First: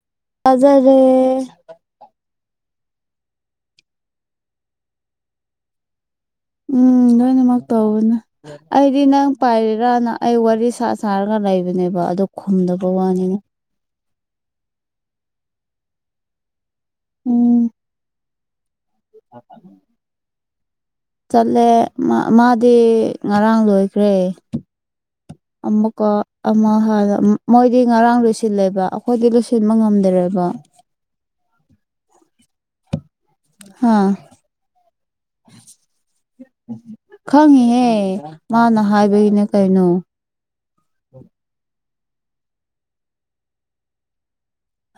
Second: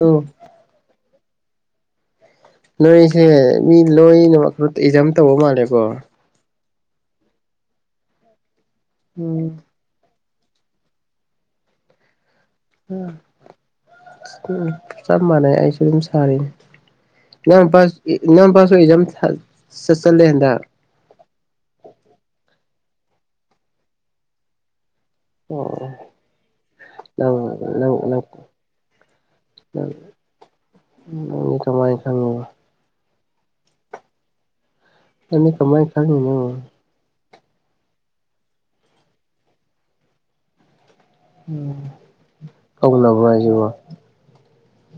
ꯑ [inaudible] ꯇꯖꯔꯦ [inaudible] ꯅꯣꯏꯁꯦ ꯃꯤ ꯂꯣꯏꯅꯃꯛ ꯑꯦꯛꯖꯥꯝ ꯇꯧꯕ ꯃꯥꯜꯂꯦꯀꯣ ꯎꯝ ꯂꯣꯏꯅꯃꯛ ꯇꯋꯅꯦ ꯑꯩꯗꯤ ꯅꯪ ꯎꯝ ꯄꯥꯏꯔꯦ ꯏꯔꯥꯅ ꯑꯩ ꯋꯥꯔꯤ ꯁꯥ ꯁꯥꯔꯒ ꯂꯩꯕꯅꯦꯕ ꯑꯗꯨ ꯈꯨꯝꯗꯕ ꯋꯥꯅꯤꯅ ꯎ ꯆꯞ ꯃꯥꯟꯅꯩ ꯑꯩꯁꯨ ꯑꯗꯨꯝ ꯁꯥꯔꯤꯅꯦ ꯎꯝ ꯏꯅꯎꯨꯄꯥꯁꯨ ꯏꯖꯝ ꯆꯠ ꯆꯜꯂꯦ ꯍꯟꯗꯥꯛ ꯆꯠꯂꯦ ꯃꯥꯗꯤ ꯉꯔꯥꯡ ꯂꯣꯏꯈ꯭ꯔꯦ ꯑꯣ ꯑꯃꯨꯛꯀ ꯑꯃ ꯍꯥꯏ ꯅꯪ ꯃꯣꯏꯗꯤ ꯅꯪ ꯅꯪ ꯉꯔꯥꯡꯗꯣꯏꯁꯦ ꯂꯣꯏ ꯁꯤꯜꯂꯦꯕ ꯑꯩꯈꯣꯏꯗꯤ ꯂꯣꯏꯁꯤꯟꯕ ꯉꯝꯗ꯭ꯔꯦꯕ ꯎ ꯀꯃꯥꯏ ꯈꯪꯉ ꯍꯥꯥ ꯅꯥꯪꯗꯤ ꯀꯃꯥꯏ ꯈꯪꯉꯤꯅꯣ ꯈꯪꯉꯤꯍꯦ ꯃꯥꯅ ꯍꯥꯏꯕꯒꯤꯅꯦ ꯀꯩꯅꯣ ꯎ ꯀꯧꯂꯕ ꯍꯥꯏꯁꯤꯕꯣ [inaudible]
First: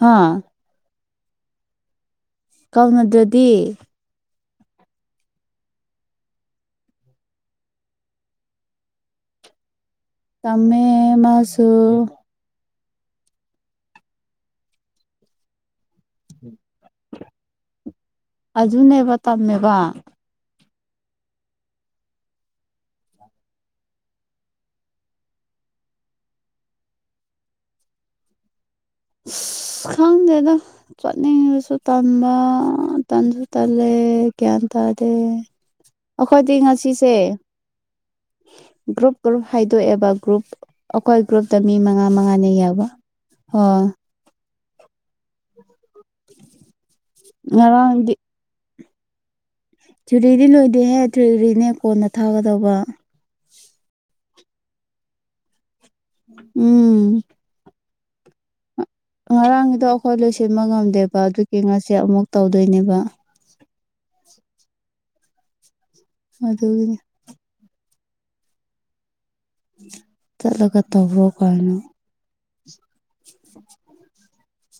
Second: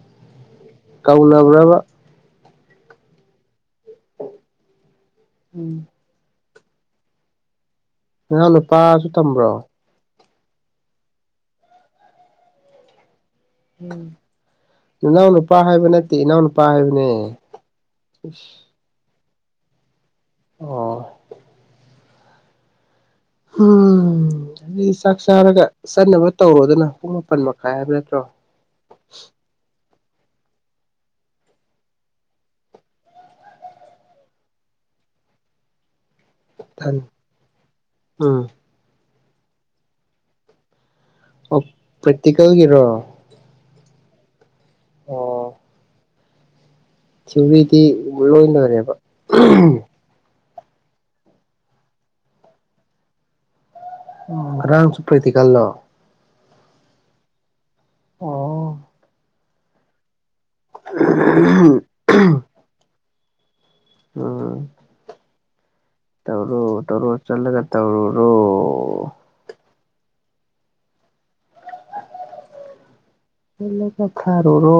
ꯍꯥꯥ ꯀꯥꯎꯅꯕꯔꯕꯥ ꯀꯥꯎꯅꯗ꯭ꯔꯗꯤ ꯎꯝ ꯅꯍꯥꯟ ꯅꯨꯄꯥꯁꯨ ꯇꯝꯕ꯭ꯔꯣ ꯇꯝꯃꯦ ꯃꯥꯁꯨꯁꯨ ꯏꯅꯥꯎ ꯅꯨꯄꯥ ꯍꯥꯏꯕ ꯅꯠꯇꯦ ꯏꯅꯥꯎ ꯅꯨꯄꯥ ꯍꯥꯏꯕꯅꯦ ꯖꯨꯅꯦꯕ ꯇꯝꯃꯦꯕ ꯑꯣ ꯎꯝ ꯍꯥꯏꯗꯤ ꯆꯥꯛ ꯆꯥꯔꯒ ꯆꯠꯅꯕ ꯇꯧꯔꯣꯗꯅ ꯄꯨꯡ ꯃꯥꯄꯟ ꯃꯈꯥꯏ ꯍꯥꯏꯕ ꯅꯠꯇ꯭ꯔꯣ ꯈꯪꯗꯦꯗ ꯆꯠꯅꯤꯡꯁꯨ ꯇꯝꯕ ꯇꯟꯁꯨ ꯇꯜꯂꯦ ꯒ꯭ꯌꯥꯟ ꯇꯥꯔꯦ ꯑꯩꯈꯣꯏ ꯇ ꯊꯟ ꯉꯁꯤꯁꯦ ꯎꯝ ꯒ꯭ꯔꯨꯞ ꯒ꯭ꯔꯨꯞ ꯍꯥꯏꯗꯣꯛꯑꯦꯕ ꯒ꯭ꯔꯨꯞ ꯑꯩꯈꯣꯏ ꯒ꯭ꯔꯨꯞꯇ ꯑꯣ ꯃꯤ ꯃꯉꯥ ꯃꯉꯥꯅꯤ ꯌꯥꯎꯕ ꯄ꯭ꯔꯦꯛꯇꯤꯀꯦꯜꯒꯤꯔꯣ ꯑꯣ ꯑꯣ [unintelligible] ꯊꯔꯤꯗꯤ ꯉꯔꯥꯡꯗꯤ ꯂꯣꯏꯅꯔꯦꯕ ꯊꯨꯔꯤꯗꯤ ꯂꯣꯏꯗꯦꯍꯦ ꯊꯨꯔꯤꯔꯤꯅꯦ ꯀꯣꯟꯅ ꯊꯥꯒꯗꯧꯕ ꯎ ꯔꯝꯁꯨꯄ꯭ꯔꯔꯤꯇ ꯀꯜꯂꯣ ꯎꯝ ꯎꯝ ꯑꯣ ꯉꯔꯥꯡꯒꯤꯗꯣ ꯑꯩꯈꯣꯏ ꯂꯣꯏꯁꯤꯟꯕ ꯉꯝꯗꯦꯕ ꯑꯗꯨꯒꯤ ꯉꯁꯤꯦ ꯑꯃꯨꯛ ꯇꯧꯗꯣꯏꯅꯦꯕ ꯎꯝ ꯇꯧꯔꯣ ꯑꯗꯨꯒꯤꯅꯤ ꯇꯧꯔꯣ ꯆꯠꯂꯒ ꯇꯧꯔꯨꯔꯣ ꯆꯠꯂꯀ ꯇꯕ꯭ꯔꯣ ꯀꯥꯏꯅ ꯊꯥꯔꯨꯔꯣ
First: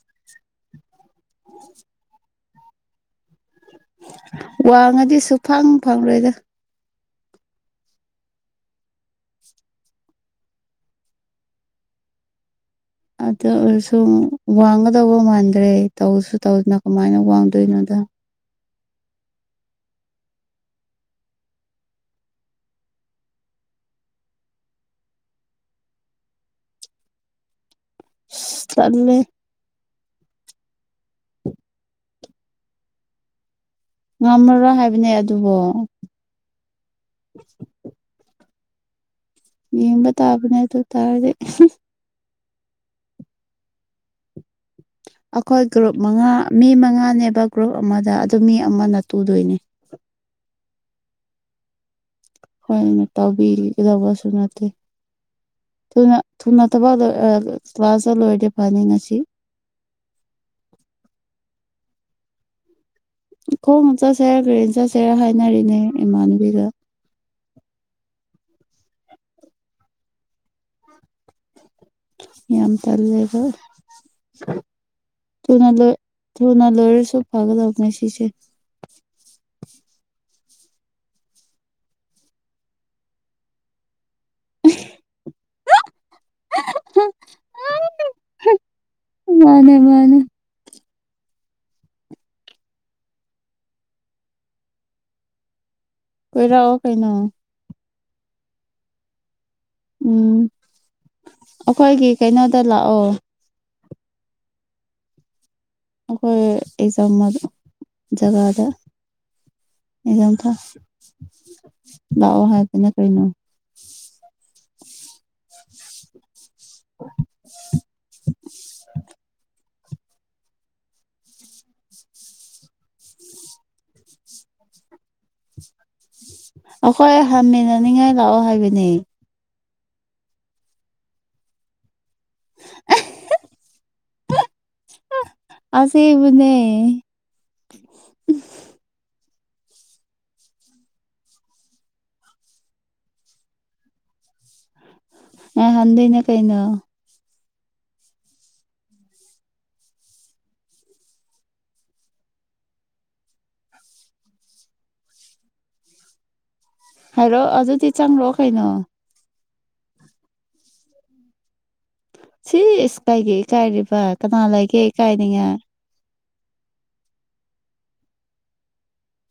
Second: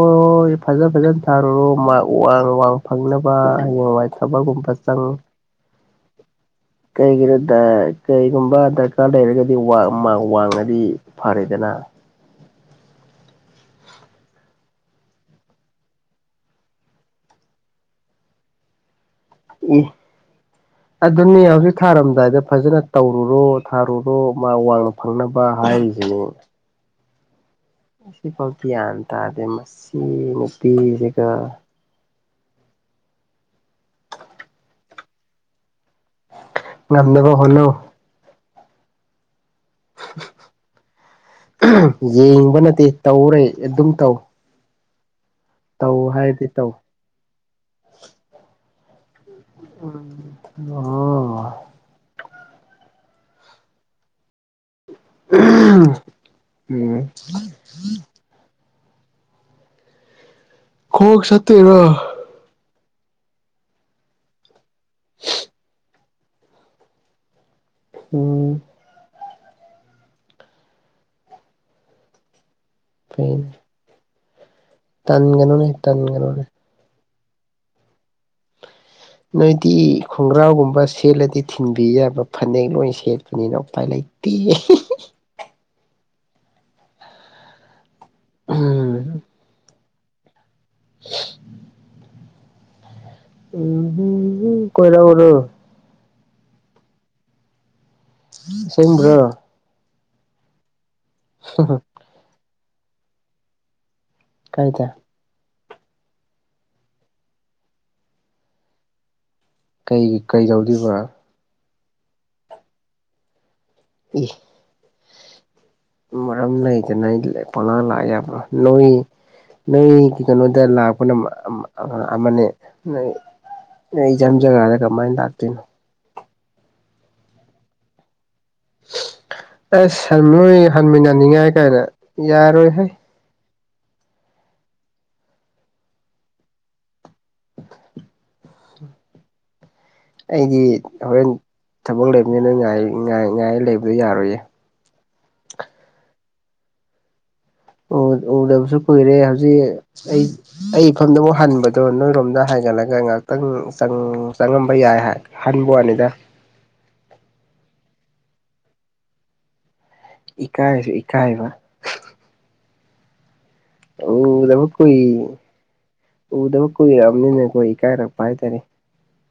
ꯐꯖ ꯐꯖꯅ ꯊꯥꯔꯨꯔꯣ ꯃꯥ ꯋꯥꯡ ꯋꯥꯡ ꯐꯪꯅꯕ ꯍꯌꯦꯡꯋꯥꯏ ꯊꯕꯛꯒꯨꯝꯕ ꯆꯪ ꯋꯥꯡꯉꯗꯤ ꯁꯨ ꯐꯪ ꯐꯪꯪꯂꯣꯏꯗ ꯀꯩꯒꯤꯅꯣ ꯀꯩꯒꯨꯝꯕ ꯗꯔꯀꯥꯔ ꯂꯩꯔꯒꯗꯤ ꯋꯥꯡꯉꯗꯤ ꯐꯥꯔꯦꯗꯅ ꯑꯗꯨ ꯑꯣꯏꯔꯁꯨ ꯋꯥꯡꯒꯗꯧꯕ ꯃꯥꯟꯗ꯭ꯔꯦ ꯇꯧꯁꯨ ꯇꯧꯗꯅ ꯀꯃꯥꯏꯅ ꯋꯥꯡꯗꯣꯏꯅꯣꯗ ꯎꯝ [unintelligible] ꯑꯗꯨꯅꯤ ꯍꯧꯖꯤꯛ ꯊꯥꯔꯝꯗꯥꯏꯗ ꯐꯖꯅ ꯇꯧꯔꯨꯔꯣ ꯊꯥꯔꯨꯔꯣ ꯃꯥ ꯋꯥꯡꯅ ꯐꯪꯅꯕ ꯍꯥꯏꯔꯤꯁꯤꯅꯦ ꯁꯤꯐꯥꯎꯗꯤ ꯍ꯭ꯌꯥꯟ ꯇꯜꯂꯦ ꯇꯥꯔꯗꯦ ꯃꯁꯤ ꯅꯨꯄꯤꯁꯤꯒ ꯉꯝꯃꯔꯣꯏ ꯍꯥꯏꯕꯅꯦ ꯑꯗꯨꯕꯨꯣ ꯉꯥꯟꯗꯕ ꯍꯜꯅꯨ ꯌꯦꯡꯕ ꯇꯥꯕꯅꯦ ꯑꯗꯨ ꯇꯥꯔꯗꯤꯦ ꯌꯦꯡꯕ ꯅꯠꯇꯦ ꯇꯧꯔꯦ ꯑꯗꯨꯝ ꯇꯧ ꯑꯩꯈꯣꯏ ꯇꯧ ꯒ꯭ꯔꯨꯞ ꯃꯉꯥ ꯍꯥꯏꯔꯗꯤ ꯃꯤ ꯇꯧ ꯃꯉꯥꯅꯦꯕ ꯒ꯭ꯔꯨꯞ ꯑꯃꯗ ꯑꯗꯨ ꯃꯤ ꯑꯃꯅ ꯇꯨꯗꯣꯏꯅꯤ ꯎ ꯑꯣ ꯍꯣꯏꯅ ꯇꯧꯕꯕꯤꯒꯗꯕꯁꯨ ꯅꯠꯇꯦ ꯊꯨꯅ ꯎꯝ ꯊꯕꯛ ꯀ꯭ꯂꯥꯁꯇ ꯂꯣꯏꯔꯦ ꯐꯅꯤ ꯉꯁꯤ ꯈꯣꯒ ꯁꯠꯇꯦꯔꯣ ꯈꯣꯡ ꯆꯠꯁꯦꯔꯥ ꯀꯨꯔꯦꯟ ꯆꯠꯁꯦꯔ ꯍꯥꯏꯅꯔꯤꯅꯦ ꯏꯃꯥꯟꯅꯕꯤꯒ ꯎꯝ ꯌꯥꯝ ꯇꯜꯂꯦꯕ ꯐꯩꯅꯦ ꯇꯟꯒꯅꯨꯅꯦ ꯊꯨꯅ ꯂꯣꯏ ꯇꯟꯒꯅꯨꯅꯦ ꯊꯨꯅ ꯂꯣꯏꯔꯁꯨ ꯁꯋꯥꯒꯗ ꯑꯣꯛꯅꯦꯁꯤꯁꯦ ꯅꯣꯏꯗꯤ ꯈꯣꯡꯒ꯭ꯔꯥꯎꯒꯨꯝꯕ ꯁꯦꯠꯂꯗꯤ ꯊꯤꯟꯕꯤ ꯌꯥꯕ ꯐꯅꯦꯛ ꯂꯣꯏ ꯁꯦꯠꯄꯅꯤꯅ ꯎꯄꯥꯏ ꯂꯩꯇꯦ ꯇ ꯎꯝ ꯃꯥꯅꯦ ꯃꯥꯅꯦ [unintelligible] ꯎ ꯎ ꯀꯣꯏꯔꯥꯕꯨꯣ ꯑꯩꯈꯣꯏ ꯔꯑꯣꯣ ꯀꯩꯅ ꯁꯦꯝ꯭ꯔꯣ ꯎꯝ ꯑꯩꯈꯣꯏꯒꯤ ꯀꯩꯅꯣꯗ ꯂꯥꯛꯑꯣ ꯀꯥꯏꯗ ꯑꯩꯈꯣꯏ ꯑꯦꯛꯖꯥꯝ ꯖꯒꯥꯗ ꯀꯩ ꯑꯩꯝꯇ ꯀꯩꯗꯧꯗꯣꯏꯕ ꯂꯥꯛꯑꯣ ꯍꯥꯏꯗꯅ ꯀꯩꯅꯣ ꯎꯝ ꯃꯔꯝ ꯂꯩꯗꯅ ꯄꯅꯥ ꯂꯥꯛꯑꯦꯕ꯭ꯔꯥ ꯅꯣꯏ ꯅꯣꯏ ꯀ ꯀꯩꯅꯣꯗ ꯂꯥꯛꯄꯅ ꯑꯃꯅꯦ ꯅꯣꯏ ꯖꯝꯖꯒꯒꯥꯗꯦ ꯀꯃꯥꯏꯅ ꯂꯥꯛꯇꯅꯣ ꯑꯩꯈꯣꯏ ꯍꯝꯃꯤꯅꯅꯤꯡꯉꯥꯏ ꯂꯥꯛꯑꯣ ꯍꯥꯏꯕꯅꯦ ꯑꯁꯟ ꯅꯣꯏ ꯍꯟꯃꯤꯟꯅꯅꯤꯡꯉꯥꯏ ꯀꯥꯏꯅ ꯌꯥꯔꯣꯏꯍꯩ ꯑꯁꯕꯨꯅꯦ ꯑꯩꯗꯤ ꯍꯣꯔꯦꯟ ꯊꯕꯛ ꯂꯩꯕꯅꯤꯅ ꯉꯥꯏ ꯂꯩꯕꯗꯣ ꯌꯥꯔꯣꯏꯌꯦ ꯑ ꯍꯟꯗꯅꯦ ꯀꯩꯅꯩꯅꯣ ꯎꯗꯕꯁꯨ ꯀꯨꯏꯔꯦ ꯍꯧꯖꯤꯛ ꯑꯩ ꯑꯩ ꯏꯐꯝꯗꯕꯨꯛ ꯍꯟꯕꯗꯣ ꯅꯣꯏꯔꯣꯝꯗ ꯍꯥꯏꯒꯠꯂꯒ ꯉꯍꯥꯛꯇꯪ ꯆꯪꯉꯝꯕ ꯌꯥꯏ ꯍꯥꯏ ꯍꯟꯥꯟꯕ ꯋꯥꯅꯤꯗ ꯍꯥꯏꯂꯣ ꯑꯗꯨꯗꯤ ꯆꯪꯂꯛꯑꯣ ꯀꯩꯅꯣ ꯏꯀꯥꯏ ꯍꯥꯏꯁ ꯏꯀꯥꯏꯕ ꯁꯤ ꯏꯁ ꯀꯥꯏꯒꯦ ꯏꯀꯥꯏꯔꯤꯕ ꯀꯅꯥ ꯎꯗꯕ ꯂꯩꯒꯦ ꯀꯨꯏ ꯏꯀꯥꯏꯅꯤꯡꯉꯦ ꯎꯗꯕ ꯀꯨꯏꯔꯛꯑꯕꯅꯤꯅ ꯑꯩꯈꯣꯏ ꯏꯀꯥꯏꯔꯛꯄ ꯍꯥꯏꯇꯥꯔꯦ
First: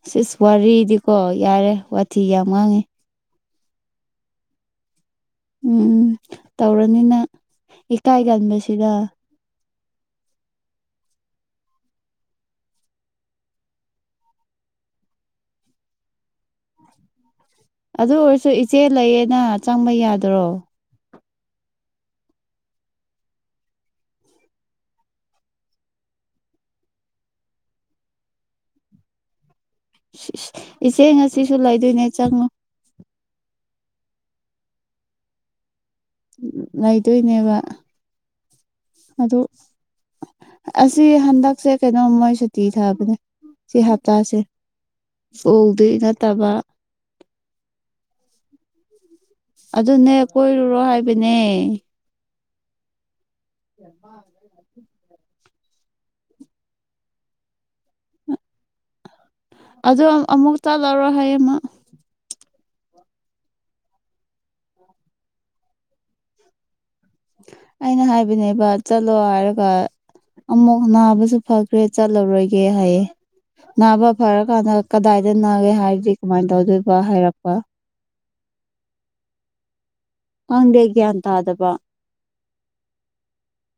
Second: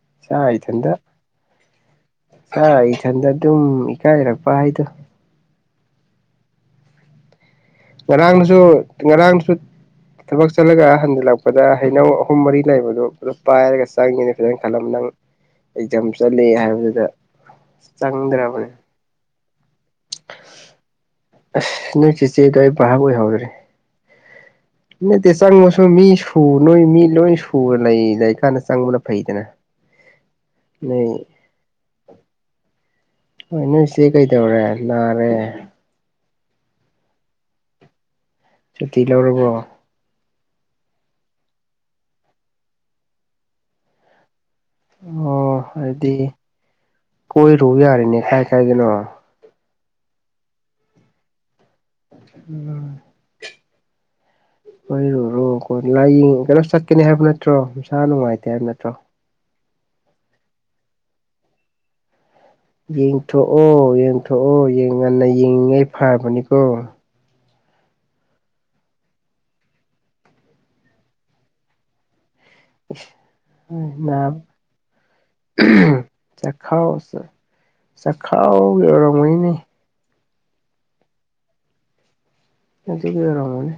ꯁꯤꯁ ꯏꯁꯥ ꯏꯊꯟꯇ ꯋꯥꯔꯤꯗꯤꯀꯣ ꯌꯥꯔꯦ ꯋꯥꯊꯤ ꯌꯥꯝ ꯋꯥꯡꯉꯤ ꯏꯊꯟꯗ ꯑꯗꯨꯝ ꯏꯀꯥꯏꯔꯛꯄ ꯍꯥꯏꯗꯣ ꯎꯝ ꯇꯧꯔꯅꯤꯅ ꯉꯔꯥꯡꯁꯨ ꯉꯔꯥꯡꯁꯨ ꯊꯕꯛ ꯆꯠꯂꯒ ꯍꯟꯖꯤꯜꯂꯛꯄꯗ ꯍꯩꯅꯧ ꯑꯍꯨꯝ ꯃꯔꯤ ꯂꯩꯕꯗꯣ ꯑꯗꯨ ꯄꯥꯏꯔꯒ ꯆꯪꯉꯤꯅꯤ ꯐꯖꯅ ꯈꯜꯂꯝꯕ ꯅꯪ ꯑꯦꯛꯖꯥꯝ ꯆꯠꯂꯤ ꯍꯥꯏꯕꯗꯨꯗ ꯑꯗꯨ ꯑꯣꯏꯔꯁꯨ ꯆꯪꯗ꯭ꯔꯕꯅꯦ ꯏꯆꯦ ꯂꯩꯌꯦꯅ ꯆꯪꯕ ꯌꯥꯗ꯭ꯔꯣ ꯑꯁ ꯅꯪ ꯆꯤꯆꯦꯗꯣ ꯑꯩ ꯕꯍꯥꯛ ꯑꯣꯏꯍꯧꯗ꯭ꯔꯦ ꯅꯠꯇꯦ ꯆꯪꯕꯁꯨ ꯃꯤ ꯁꯨ ꯅꯣꯏ ꯃꯤ ꯂꯣꯏ ꯁꯨꯔ ꯂꯩꯗ ꯀꯥꯟꯗ ꯆꯪꯕꯗ ꯐꯩꯗꯅ ꯏꯆꯦ ꯅꯣꯏ ꯉꯁꯨ ꯂꯩꯗꯣꯏꯅꯦ ꯆꯪꯉꯣ ꯍꯣꯏ ꯅꯣꯏꯁꯦ ꯀꯩꯗꯧꯔꯦ ꯅꯥꯔꯦ ꯂꯩꯗꯣꯏꯅꯦꯕ ꯁꯨꯇꯤ ꯑꯗꯨ ꯂꯧꯔꯕꯣ ꯑꯁꯤ ꯍꯟꯗꯛꯁꯦ ꯀꯩꯅꯣꯝ ꯃꯣꯏ ꯁꯨꯇꯤ ꯊꯥꯕꯅꯦ ꯁꯤ ꯍꯞꯇꯥꯁꯦ ꯑꯣ ꯍꯗꯤ ꯑꯗꯨꯗꯤ ꯅꯠꯇꯕ ꯀꯣꯏꯔꯨ ꯌꯥꯔꯦꯅꯦ ꯀꯥꯏ ꯀꯥꯏꯗꯅꯣ ꯑꯗꯨꯅꯦ ꯀꯣꯏꯔꯨꯔꯣ ꯍꯥꯏꯕꯅꯦ ꯎꯝ ꯃ ꯀꯔꯨꯔꯣ ꯑꯩꯈꯣꯏ ꯂꯥꯏꯌꯦꯡ ꯀꯩꯅꯣ ꯆꯠꯀꯅꯤ ꯍꯥꯏꯕ ꯅꯠꯇ꯭ꯔꯣ ꯅꯨꯡꯁꯥ ꯅꯨꯡꯉꯥꯏꯇꯦ ꯍꯥꯏꯕ ꯅꯠꯇ꯭ꯔꯣ ꯑꯗ ꯑꯃꯨꯛ ꯆꯠꯂꯔꯣ ꯍꯥꯏꯌꯦꯃ ꯌꯦꯡꯊꯣꯛꯑꯣ ꯌꯦꯡꯊꯣꯛꯑꯣ ꯉꯟꯅ ꯌꯦꯡꯤꯉꯩ ꯐꯔꯕꯅꯤꯀꯣ ꯑꯩꯅ ꯍꯥꯏꯕꯅꯦꯕ ꯆꯠꯂꯣ ꯍꯥꯏꯔꯒ ꯑꯃꯨꯛ ꯅꯥꯕꯁꯨ ꯐꯈꯤ ꯀ꯭ꯔꯦ ꯆꯠꯂꯔꯣꯏꯒꯦ ꯍꯥꯏꯌꯦ ꯅꯥꯕ ꯐꯔ ꯀꯥꯟꯗ ꯀꯗꯥꯏꯗ ꯅꯥꯒꯦ ꯍꯥꯏꯔꯗꯤ ꯀꯃꯥꯏꯅ ꯇꯧꯗꯣꯏꯕ ꯍꯥꯏꯔꯛꯄ ꯆꯥꯛꯈꯥꯎꯒꯦ ꯑꯣꯏꯔꯝꯉꯩꯅꯦ ꯈꯪꯗꯦ ꯒ꯭ꯌꯥꯟ ꯇꯥꯗꯕ ꯑꯗꯨꯒꯤ ꯑꯣꯏꯔꯝꯅꯤ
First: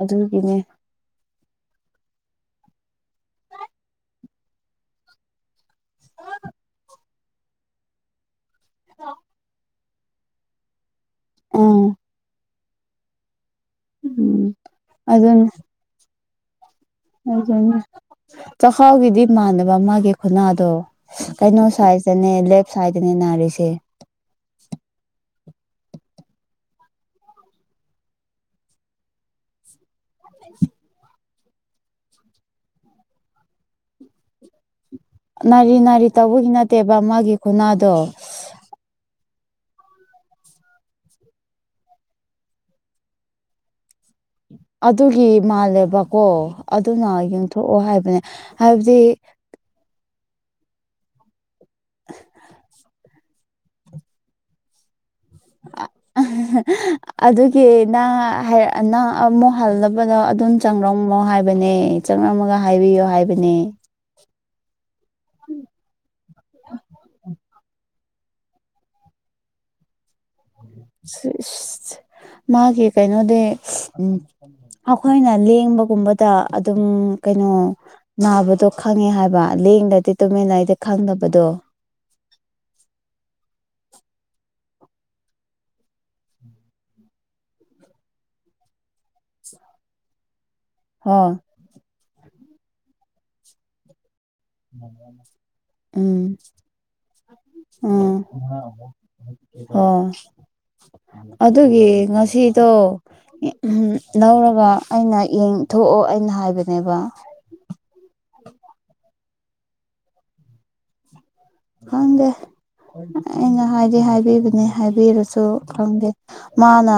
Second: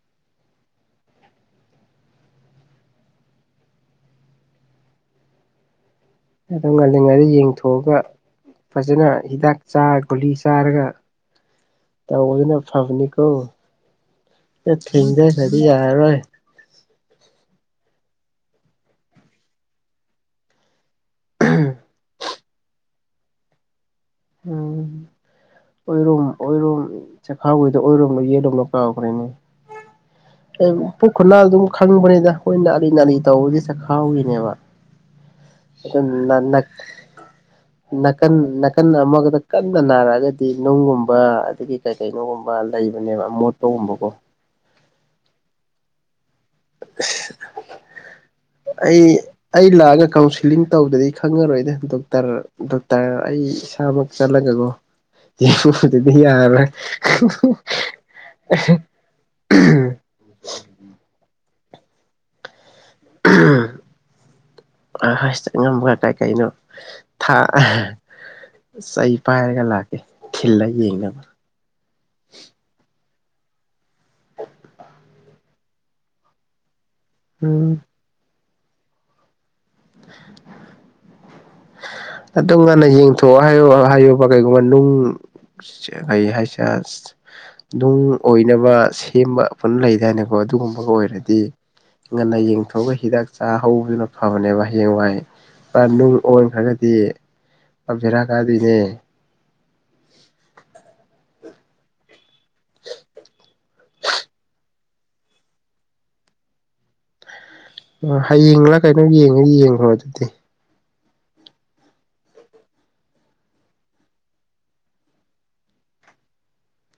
ꯑꯗꯨꯒꯤꯅꯦ ꯑꯗꯨ ꯉꯥꯜꯂꯤꯉꯩꯗ ꯌꯦꯡꯊꯣꯛꯑꯒ ꯐꯖꯅ ꯍꯤꯗꯥꯛ ꯆꯥꯔ ꯒꯨꯂꯤ ꯆꯥꯔꯒ ꯎꯝ ꯇꯧꯕꯁꯤꯅ ꯐꯕꯅꯤꯀꯣ ꯎꯝ ꯑꯦ ꯊꯦꯡꯖꯤꯜꯂꯗꯤ ꯑꯗꯨꯅꯦ ꯍꯥꯏꯗꯤ ꯌꯥꯔꯔꯣꯏ ꯑꯗꯨꯅꯦ ꯆꯈꯥꯎꯒꯤꯗꯤ ꯃꯥꯟꯗꯕ ꯃꯥꯒꯤ ꯈꯨꯟꯅꯥꯗꯣ ꯀꯩꯅꯣ ꯁꯥꯏꯗꯅꯦ ꯂꯦꯞ ꯁꯥꯏꯗꯅꯦ ꯅꯥꯔꯤꯁꯦ ꯎꯝ ꯑꯣꯏꯔꯣꯝ ꯑꯣꯏꯔꯣꯝ ꯆꯈꯥꯎꯒꯤꯗꯣ ꯑꯣꯏꯔꯣꯝꯗꯔꯣ ꯌꯦꯠꯂꯣꯝꯗꯔꯣ ꯀꯥꯎꯈꯔꯦꯅꯦ ꯄꯨꯛ ꯈꯨꯅ ꯑꯗꯨꯝ ꯈꯪꯕꯅꯤꯅ ꯑꯩꯈꯣꯏꯅ ꯅꯥꯔꯤ ꯅꯥꯔꯤ ꯇꯧꯕꯗꯤ ꯆꯥꯛꯈꯥꯎ ꯒꯤꯅꯦꯕ ꯅꯥꯔꯤ ꯅꯥꯔꯤ ꯇꯧꯕꯒꯤ ꯅꯠꯇꯦꯕ ꯃꯥꯒꯤ ꯈꯨꯅꯥꯗꯣ ꯅꯀꯟ ꯅꯀꯟ ꯀꯟꯅ ꯑꯃꯒꯗ ꯀꯟꯅ ꯅꯥꯔꯛꯑꯒꯗꯤ ꯅꯨꯡꯒꯨꯝꯕ ꯑꯗꯒꯤ ꯀꯩ ꯀꯩꯅꯣꯒꯨꯝꯕ ꯂꯩꯕꯅꯦꯕ ꯑꯃꯣꯠꯄꯒꯨꯝꯕꯀꯣ ꯑꯗꯨꯒꯤ ꯃꯥꯜꯂꯦꯕꯀꯣ ꯑꯗꯨꯅ ꯌꯦꯡꯊꯣꯛꯑꯣ ꯍꯥꯏꯕꯅꯦ ꯍꯥꯏꯕꯗꯤ ꯑꯩ ꯑꯩ ꯂꯥꯛꯑꯒ ꯀꯥꯎꯟꯁꯤꯂꯤꯡ ꯇꯧꯗꯔꯗꯤ ꯈꯪꯉꯔꯣꯏꯅꯦ ꯗꯣꯛꯇꯔ ꯗꯣꯛꯇꯔ ꯑꯩ ꯏꯁꯥꯃꯛ ꯆꯠꯂꯒꯒꯣ ꯌꯦꯡꯗꯔꯗꯤ ꯌꯥꯔꯔꯣꯏ ꯑꯗꯨꯒꯤ ꯆꯠꯄꯗꯣ ꯑꯗꯨꯝ ꯆꯪꯂꯝꯃꯣ ꯍꯥꯏꯕꯅꯦ ꯆꯪꯂꯝꯃꯒ ꯍꯥꯏꯕꯤꯌꯣ ꯍꯥꯏꯕꯅꯦ ꯍꯁ ꯑꯉꯝꯕ ꯀꯥꯏ ꯀꯩꯅꯣ ꯊꯥ ꯆꯩ ꯄꯥꯏꯔꯒ ꯂꯥꯛꯀꯦ ꯊꯤꯜꯂ ꯌꯦꯡꯅꯕ ꯏꯁ ꯃꯥꯒꯤ ꯀꯩꯅꯣꯗꯤ ꯏꯁ ꯃꯈꯣꯏꯅ ꯂꯦꯡꯕꯒꯨꯝꯕꯗ ꯑꯗꯨꯝ ꯀꯩꯅꯣ ꯎꯝ ꯅꯥꯕꯗꯣ ꯈꯪꯉꯦ ꯍꯥꯏꯕ ꯂꯦꯡꯗꯗꯤ ꯇꯨꯃꯤꯟꯅ ꯑꯩꯗꯤ ꯈꯪꯗꯕꯗꯣ ꯑꯗꯨ ꯉꯟꯅ ꯌꯦꯡꯊꯣꯛꯑꯣ ꯍꯥꯏꯌꯣ ꯍꯥꯏꯌꯣꯕ ꯀꯩꯒꯨꯝꯕ ꯅꯨꯡ ꯒꯩ ꯍꯥꯏ ꯆ [inaudible] ꯅꯨꯡ ꯑꯣꯏꯅꯕ ꯁꯦꯝꯕ ꯃꯐꯝ ꯂꯩꯗꯥꯏꯅꯦꯀꯣ ꯑꯗꯨꯒꯨꯝꯕ ꯍꯣꯏ ꯑꯣꯏꯔꯗꯤ ꯉꯟꯅ ꯌꯦꯡꯊꯣꯛꯑꯒ ꯍꯤꯗꯥꯛ ꯆꯥ ꯍꯧꯕꯗꯨꯅ ꯐꯕꯅꯦꯕ ꯍꯌꯦꯡ ꯋꯥꯏ ꯃꯥ ꯅꯨꯡ ꯎꯝ ꯑꯣꯟꯈ꯭ꯔꯒꯗꯤ ꯄꯨꯔꯥ ꯕꯦꯔꯥ ꯀꯥꯗꯣꯏꯅꯦ ꯑꯣ ꯑꯗꯨꯒꯤ ꯉꯁꯤꯗꯣ ꯎꯝ ꯂꯧꯔꯒ ꯑꯩꯅ ꯌꯦꯡ ꯊꯣꯛꯑꯣ ꯑꯩꯅ ꯍꯥꯏꯕꯅꯦꯕ ꯑꯣ ꯍꯌꯦꯡꯂ ꯀꯩꯅꯣ ꯌꯦꯡꯒꯦ ꯌꯦꯡꯈ꯭ꯔꯣ ꯑꯗꯨꯗꯤ ꯈꯪꯗꯦ ꯑꯩꯅ ꯍꯥꯏꯗꯤ ꯍꯥꯏꯕꯤꯕꯅꯤ ꯍꯥꯏꯕꯤꯔꯁꯨ ꯈꯪꯗꯦ ꯃꯥꯅ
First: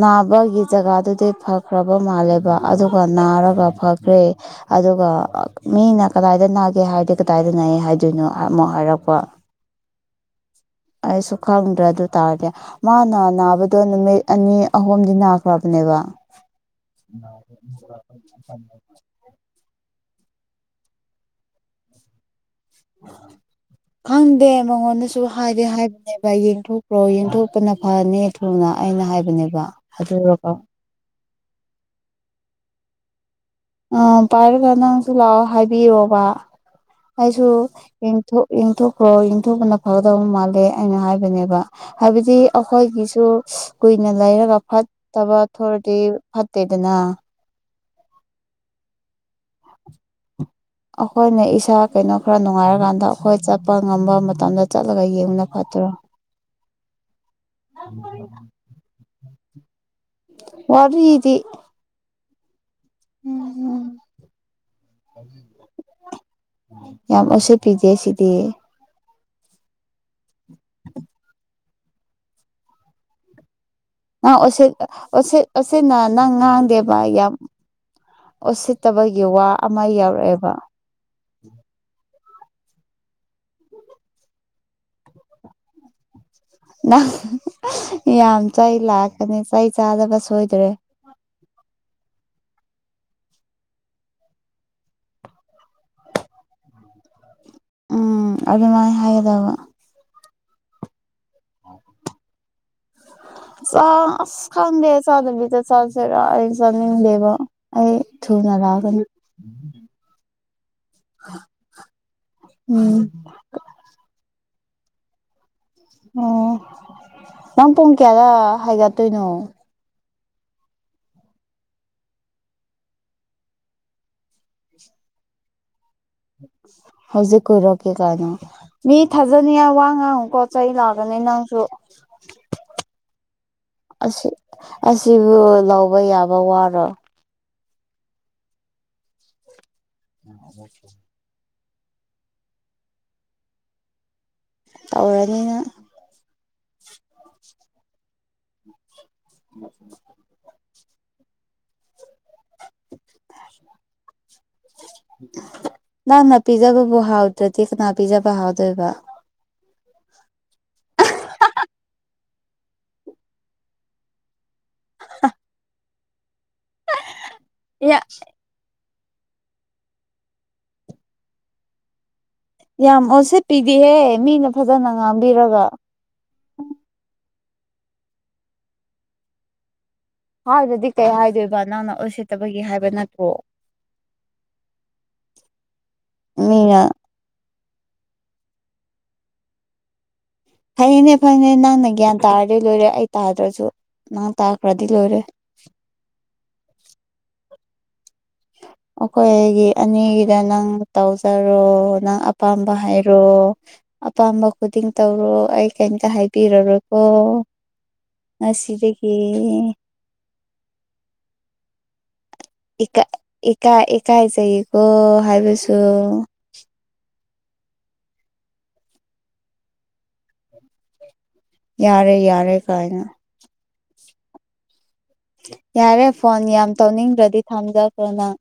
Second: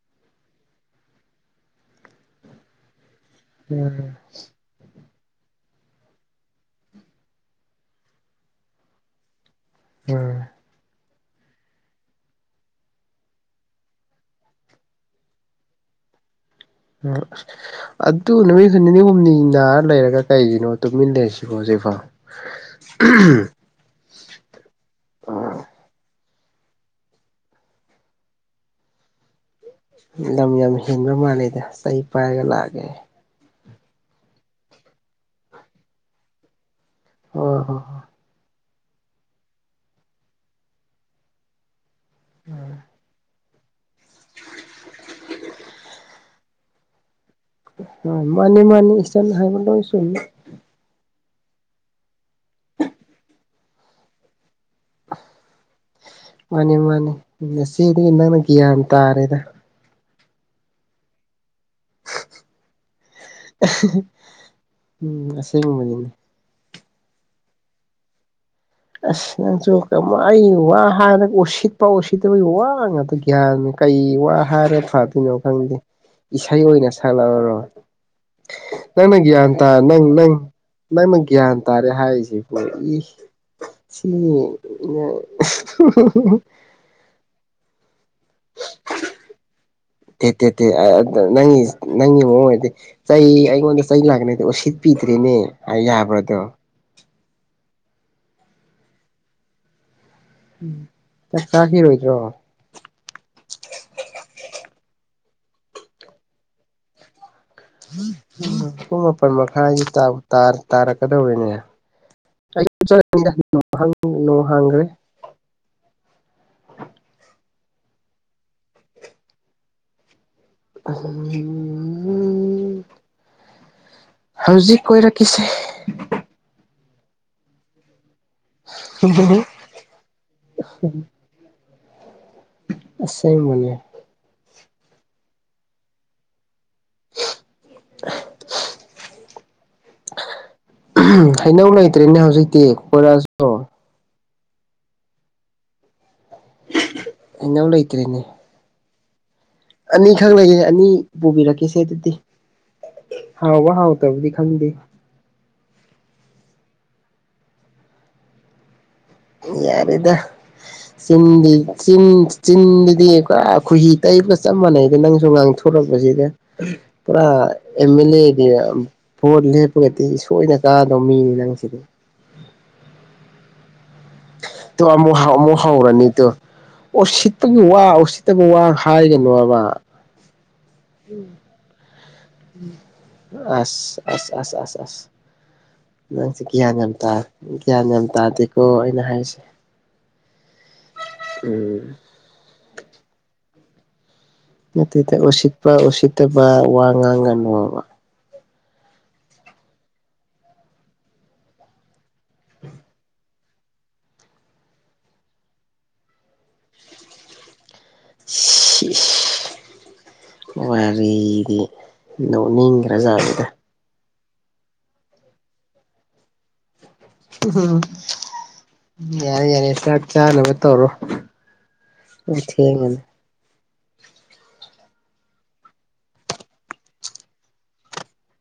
ꯅꯥꯕꯒꯤ ꯖꯒꯥꯗꯨꯗꯤ ꯐꯈ꯭ꯔꯕ ꯃꯥꯜꯂꯦꯕ ꯑꯗꯨꯒ ꯅꯥꯔꯒ ꯎꯝ ꯐꯒ꯭ꯔꯦ ꯑꯗꯨꯒ ꯃꯤꯅ ꯀꯗꯥꯏꯗ ꯅꯥꯒꯦ ꯍꯥꯏꯔꯗꯤ ꯀꯗꯥꯏꯗ ꯅꯥꯏ ꯍꯥꯏꯗꯣꯏꯅꯣ ꯑꯃꯨꯛ ꯍꯥꯏꯔꯛꯄ ꯎꯝ ꯑꯩꯁꯨ ꯈꯪꯗ꯭ꯔꯦ ꯑꯗꯨ ꯇꯥꯔꯗꯤ ꯃꯥꯅ ꯅꯥꯕꯗꯣ ꯅꯨꯃꯤꯠ ꯑꯅꯤ ꯑꯍꯨꯝꯗꯤ ꯅꯥꯈ꯭ꯔꯕꯅꯦꯕ ꯎꯝ ꯑꯗꯨ ꯅꯨꯃꯤꯠ ꯅꯤꯅꯤ ꯍꯨꯝꯅꯤꯗ ꯅꯥꯔꯒ ꯂꯩꯔ ꯀꯩꯒꯤꯅꯣ ꯇꯨꯃꯤꯟꯅ ꯂꯩꯔꯤ ꯁꯤꯕꯣ ꯍꯧꯖꯤꯛꯐꯥꯎ ꯈꯪꯗꯦ ꯃꯉꯣꯟꯗꯁꯨ ꯍꯥꯏꯗꯤ ꯂꯝ ꯍꯥꯏꯕꯅꯦ ꯅꯦꯕ ꯌꯦꯡꯊꯣꯛꯔꯣ ꯌꯦꯡꯊꯣꯛꯇꯅ ꯐꯅꯤ ꯊꯨꯅ ꯑꯩꯅ ꯍꯥꯏꯕꯅꯦꯕ ꯑꯗꯨꯒ ꯂꯝ ꯌꯥꯝ ꯍꯦꯟꯕ ꯃꯥꯜꯂꯦꯗ ꯆꯩ ꯄꯥꯏꯔꯒ ꯂꯥꯛꯑꯒꯦ ꯎꯝ ꯄꯥꯏꯔꯒ ꯅꯪꯁꯨ ꯂꯥꯛꯑꯣ ꯍꯥꯏꯕꯤꯌꯣꯕ ꯑꯩꯁꯨ ꯍꯣꯏ ꯍꯣꯏ ꯌꯦꯡ ꯌꯦꯡꯊꯣꯛꯈ꯭ꯔꯣ ꯌꯦꯡꯊꯣꯛꯄꯅ ꯐꯒꯗꯕ ꯃꯥꯜꯂꯦ ꯑꯩꯅ ꯍꯥꯏꯕꯅꯦꯕ ꯍꯥꯏꯕꯗꯤ ꯑꯩꯈꯣꯏꯒꯤꯁꯨ ꯀꯨꯏꯅ ꯂꯩꯔꯒ ꯐꯠꯇꯕ ꯊꯣꯛꯑꯗꯤ ꯐꯠꯇꯦꯗꯅ ꯎꯝ ꯃꯥꯅꯤ ꯃꯥꯅꯤ ꯏꯆꯥꯟꯅ ꯍꯥꯏꯕ ꯂꯣꯏꯅ ꯆꯨꯝꯃꯤ ꯑꯩꯈꯣꯏꯅ ꯏꯁꯥ ꯀꯩꯅꯣ ꯈꯔ ꯅꯨꯡꯉꯥꯏꯔꯀꯥꯟꯗ ꯑꯩꯈꯣꯏ ꯆꯠꯄ ꯉꯝꯕ ꯃꯇꯝꯗ ꯆꯠꯂꯒ ꯌꯦꯡꯕꯅ ꯐꯠꯇꯔꯣ ꯃꯥꯅꯤ ꯃꯥꯅꯤ ꯅꯆꯦꯗꯩ ꯅꯪꯅ ꯒꯌꯥꯟ ꯇꯥꯔꯦꯗ ꯋꯥꯔꯤꯗꯤ ꯎꯝ ꯎꯝ ꯑꯁꯦꯡꯕꯅꯤꯅꯦ ꯌꯥꯝ ꯑꯁꯤꯠꯕꯤꯗꯦ ꯁꯤꯗꯤ ꯑꯁ ꯅꯪꯁꯨ ꯀꯃꯥꯢ ꯑꯩ ꯋꯥ ꯍꯥꯏꯅ ꯎꯁꯤꯠꯄ ꯎꯁꯤꯠꯇꯕꯒꯤ ꯋꯥ ꯉꯥꯛꯇ ꯒ꯭ꯌꯥꯟ ꯀꯩ ꯋꯥ ꯅꯪ ꯎꯁꯤꯠ ꯍꯥꯏꯔ ꯐꯗꯣꯏꯅꯣ ꯎꯁꯤꯠ ꯈꯪꯗꯦ ꯎꯁꯤꯠꯅ ꯅꯪ ꯏꯁꯩ ꯑꯣꯏꯅ ꯁꯛꯂꯛꯑꯔꯣ ꯑꯣꯠꯁꯤꯠꯇꯕꯒꯤ ꯋꯥ ꯑꯃ ꯅꯪ ꯌꯥꯎꯔꯛꯑꯦꯕ ꯅꯪꯅ ꯒ꯭ꯌꯥꯟ ꯇꯥꯔꯦ ꯍꯥꯏꯔꯤꯁꯤꯕꯨ ꯁꯤ ꯅꯪ ꯌꯥꯝ ꯆꯩ ꯂꯥꯛꯀꯅꯤ ꯆꯩ ꯆꯒ ꯊ [inaudible] ꯊꯦ ꯅꯪ ꯅꯪꯒꯤ ꯃꯑꯣꯡ ꯑꯣꯏꯗꯤ ꯆꯩ ꯑꯩꯉꯣꯟꯗ ꯆꯩ ꯂꯥꯛꯒꯅꯤ ꯎꯁꯤꯠꯄꯤꯗ꯭ꯔꯦꯅꯦ ꯍꯤꯢ ꯌꯥꯕ꯭ꯔꯗꯣ ꯎꯝ ꯑꯗꯨꯃꯥꯏꯅ ꯍꯥꯏꯒꯗꯕ ꯎ ꯆꯥꯈꯤ ꯑꯣꯏꯣꯏꯇ꯭ꯔꯣ ꯆꯥꯁ ꯈꯥꯟꯗꯦ ꯆ ꯑꯗꯨꯕꯤꯗ ꯆꯁꯔ ꯆꯗꯦꯕ ꯄꯨꯡ ꯃꯥꯄꯜ ꯃꯈꯥꯏꯁꯤ ꯇꯥꯔꯛ ꯀꯗꯧꯔꯤꯅꯦ ꯎꯝ ꯑꯩ ꯅꯣꯡ ꯍꯥꯡꯈ꯭ꯔꯦ ꯑꯣ ꯅꯪ ꯄꯨꯡ ꯀꯌꯥꯗ ꯍꯥꯏꯒꯠꯇꯣꯏꯅꯣ ꯑ ꯍꯧꯖꯤꯛ ꯀꯣꯏꯔꯛꯈꯤꯁꯦ [unintelligible] ꯍꯧꯖꯤꯛ ꯀꯔꯛꯀꯦ ꯀꯅꯣ ꯃꯤ ꯊꯥꯖꯅꯤꯉ ꯋꯥ ꯉꯥꯡꯉꯨꯀꯣ ꯆꯩ ꯂꯥꯛꯑꯒꯅꯤ ꯅꯪꯁꯨ ꯁꯦꯡ ꯃꯅꯦ ꯑꯁꯤ ꯑꯁꯤꯕꯨ ꯂꯧꯕ ꯌꯥꯕ ꯋꯥꯔꯣ [unintelligible] ꯎ ꯑꯣꯏ ꯍꯩꯅꯧ ꯂꯩꯇ꯭ꯔꯦꯅꯦ ꯍꯧꯖꯤꯛꯇꯤ ꯀꯣꯏꯔꯁꯨ ꯇꯧꯔꯅꯤꯅ ꯑꯩꯅꯧ ꯂꯩꯇ꯭ꯔꯦꯅꯦ ꯎꯝ ꯑꯅꯤꯈꯛ ꯂꯩꯒꯦ ꯑꯅꯤ ꯄꯨꯕꯤꯔꯛꯀꯁꯦ ꯑꯗꯨꯗꯤ ꯍꯥꯎꯕ ꯍꯥꯎꯇꯕꯨꯗꯤ ꯈꯪꯗꯦ ꯅꯪꯅ ꯄꯤꯖꯕꯕꯨ ꯍꯥꯎꯗ꯭ꯔꯗꯤ ꯀꯅꯥ ꯄꯤꯖꯕ ꯍꯥꯎꯗꯣꯏꯕ ꯌꯥꯔꯗ ꯆ ꯆ ꯆꯤꯟꯗꯗꯤ ꯄꯨꯔ ꯈꯨꯍꯤ ꯇꯩꯕ ꯆꯞ ꯃꯥꯟꯅꯩ ꯅꯪꯁꯨ ꯉꯥꯡꯊꯣꯔꯛꯄꯁꯤꯗ ꯄꯨꯔꯥ ꯑ ꯑꯦꯜ ꯌꯥ ꯑꯦ ꯍꯥꯏꯗꯤ ꯚꯣꯠ ꯂꯦꯞꯄꯒꯗꯤ ꯁꯣꯏꯅ ꯀꯥꯗꯧ ꯃꯤꯅꯤ ꯅꯪꯁꯤꯗꯤ ꯌꯥꯝꯃ ꯑꯣꯁꯦ ꯄꯤꯗꯤꯍꯦ ꯇꯣ ꯑꯃꯨꯛ ꯍꯥꯎ ꯑꯃꯨꯛ ꯍꯧꯔꯅꯤ ꯇꯣ ꯎꯁꯤꯠꯇꯒꯤ ꯋꯥ ꯎꯁꯤꯠꯇꯒꯤ ꯋꯥ ꯍꯥꯏꯒꯅꯣꯕ ꯍꯥꯎꯗ ꯑꯗꯨꯗꯤꯛ ꯀꯩ ꯍꯥꯏꯗꯣꯏ ꯏꯕ ꯅꯥꯟ ꯑꯣ ꯑꯁ ꯑꯁ ꯑꯁ ꯑꯁ ꯑ ꯅꯪ ꯭ꯌꯥ ꯃꯤꯅ ꯅꯦꯝ ꯇꯥ ꯒ꯭ꯌꯥꯟ ꯌꯥꯝ ꯇꯥꯗꯦꯀꯣ ꯑꯩꯅ ꯍꯥꯏꯔꯤꯁꯦ ꯐꯩꯅꯦ ꯐꯩꯅꯦ ꯅꯪꯅ ꯎꯝ ꯒ꯭ꯌꯥꯟ ꯇꯥꯔꯗꯤ ꯂꯣꯏꯔꯦ ꯑꯩ ꯇꯥꯗ꯭ꯔꯁꯨ ꯅꯪ ꯇꯥꯈ꯭ꯔꯦ ꯅꯇꯩꯦ ꯎꯁꯤꯠꯄ ꯎꯁꯤꯠꯇꯕ ꯋꯥ ꯉꯥꯡꯒꯅꯨꯕ ꯑꯩꯈꯣꯏꯒꯤ ꯑꯅꯤꯒꯤꯗ ꯅꯪ ꯇꯧꯖꯔꯣ ꯅꯪ ꯑꯄꯥꯝꯕ ꯍꯥꯏꯩꯔꯣ ꯑꯄꯥꯝꯕ ꯈꯨꯗꯤꯡ ꯇꯧꯔꯣ ꯑꯩ ꯀꯩꯝꯇ ꯍꯥꯏꯕꯤꯔꯔꯣꯏꯀꯣ ꯑ ꯁꯤꯔꯒ ꯋꯥꯔꯤꯗꯤ ꯅꯣꯛꯅꯤꯡꯈ꯭ꯔꯖꯥꯠꯕꯗ ꯏꯀꯥꯏꯖꯩꯌꯦꯀꯣ ꯍꯥꯏꯕꯁꯨ ꯝ ꯌꯥꯔꯦ ꯌꯥꯔꯦ ꯆꯥꯛ ꯆꯥꯅꯕ ꯇꯧꯔꯣ ꯌꯥꯔꯦ ꯌꯥꯔꯦ ꯊꯦꯡꯉꯅꯤ ꯀꯥꯏꯅ ꯌꯥꯔꯦ ꯐꯣꯟ ꯌꯥꯝ ꯇꯧꯅꯤꯡꯗ꯭ꯔꯗꯤ ꯊꯝꯖꯈ꯭ꯔꯣꯅꯪ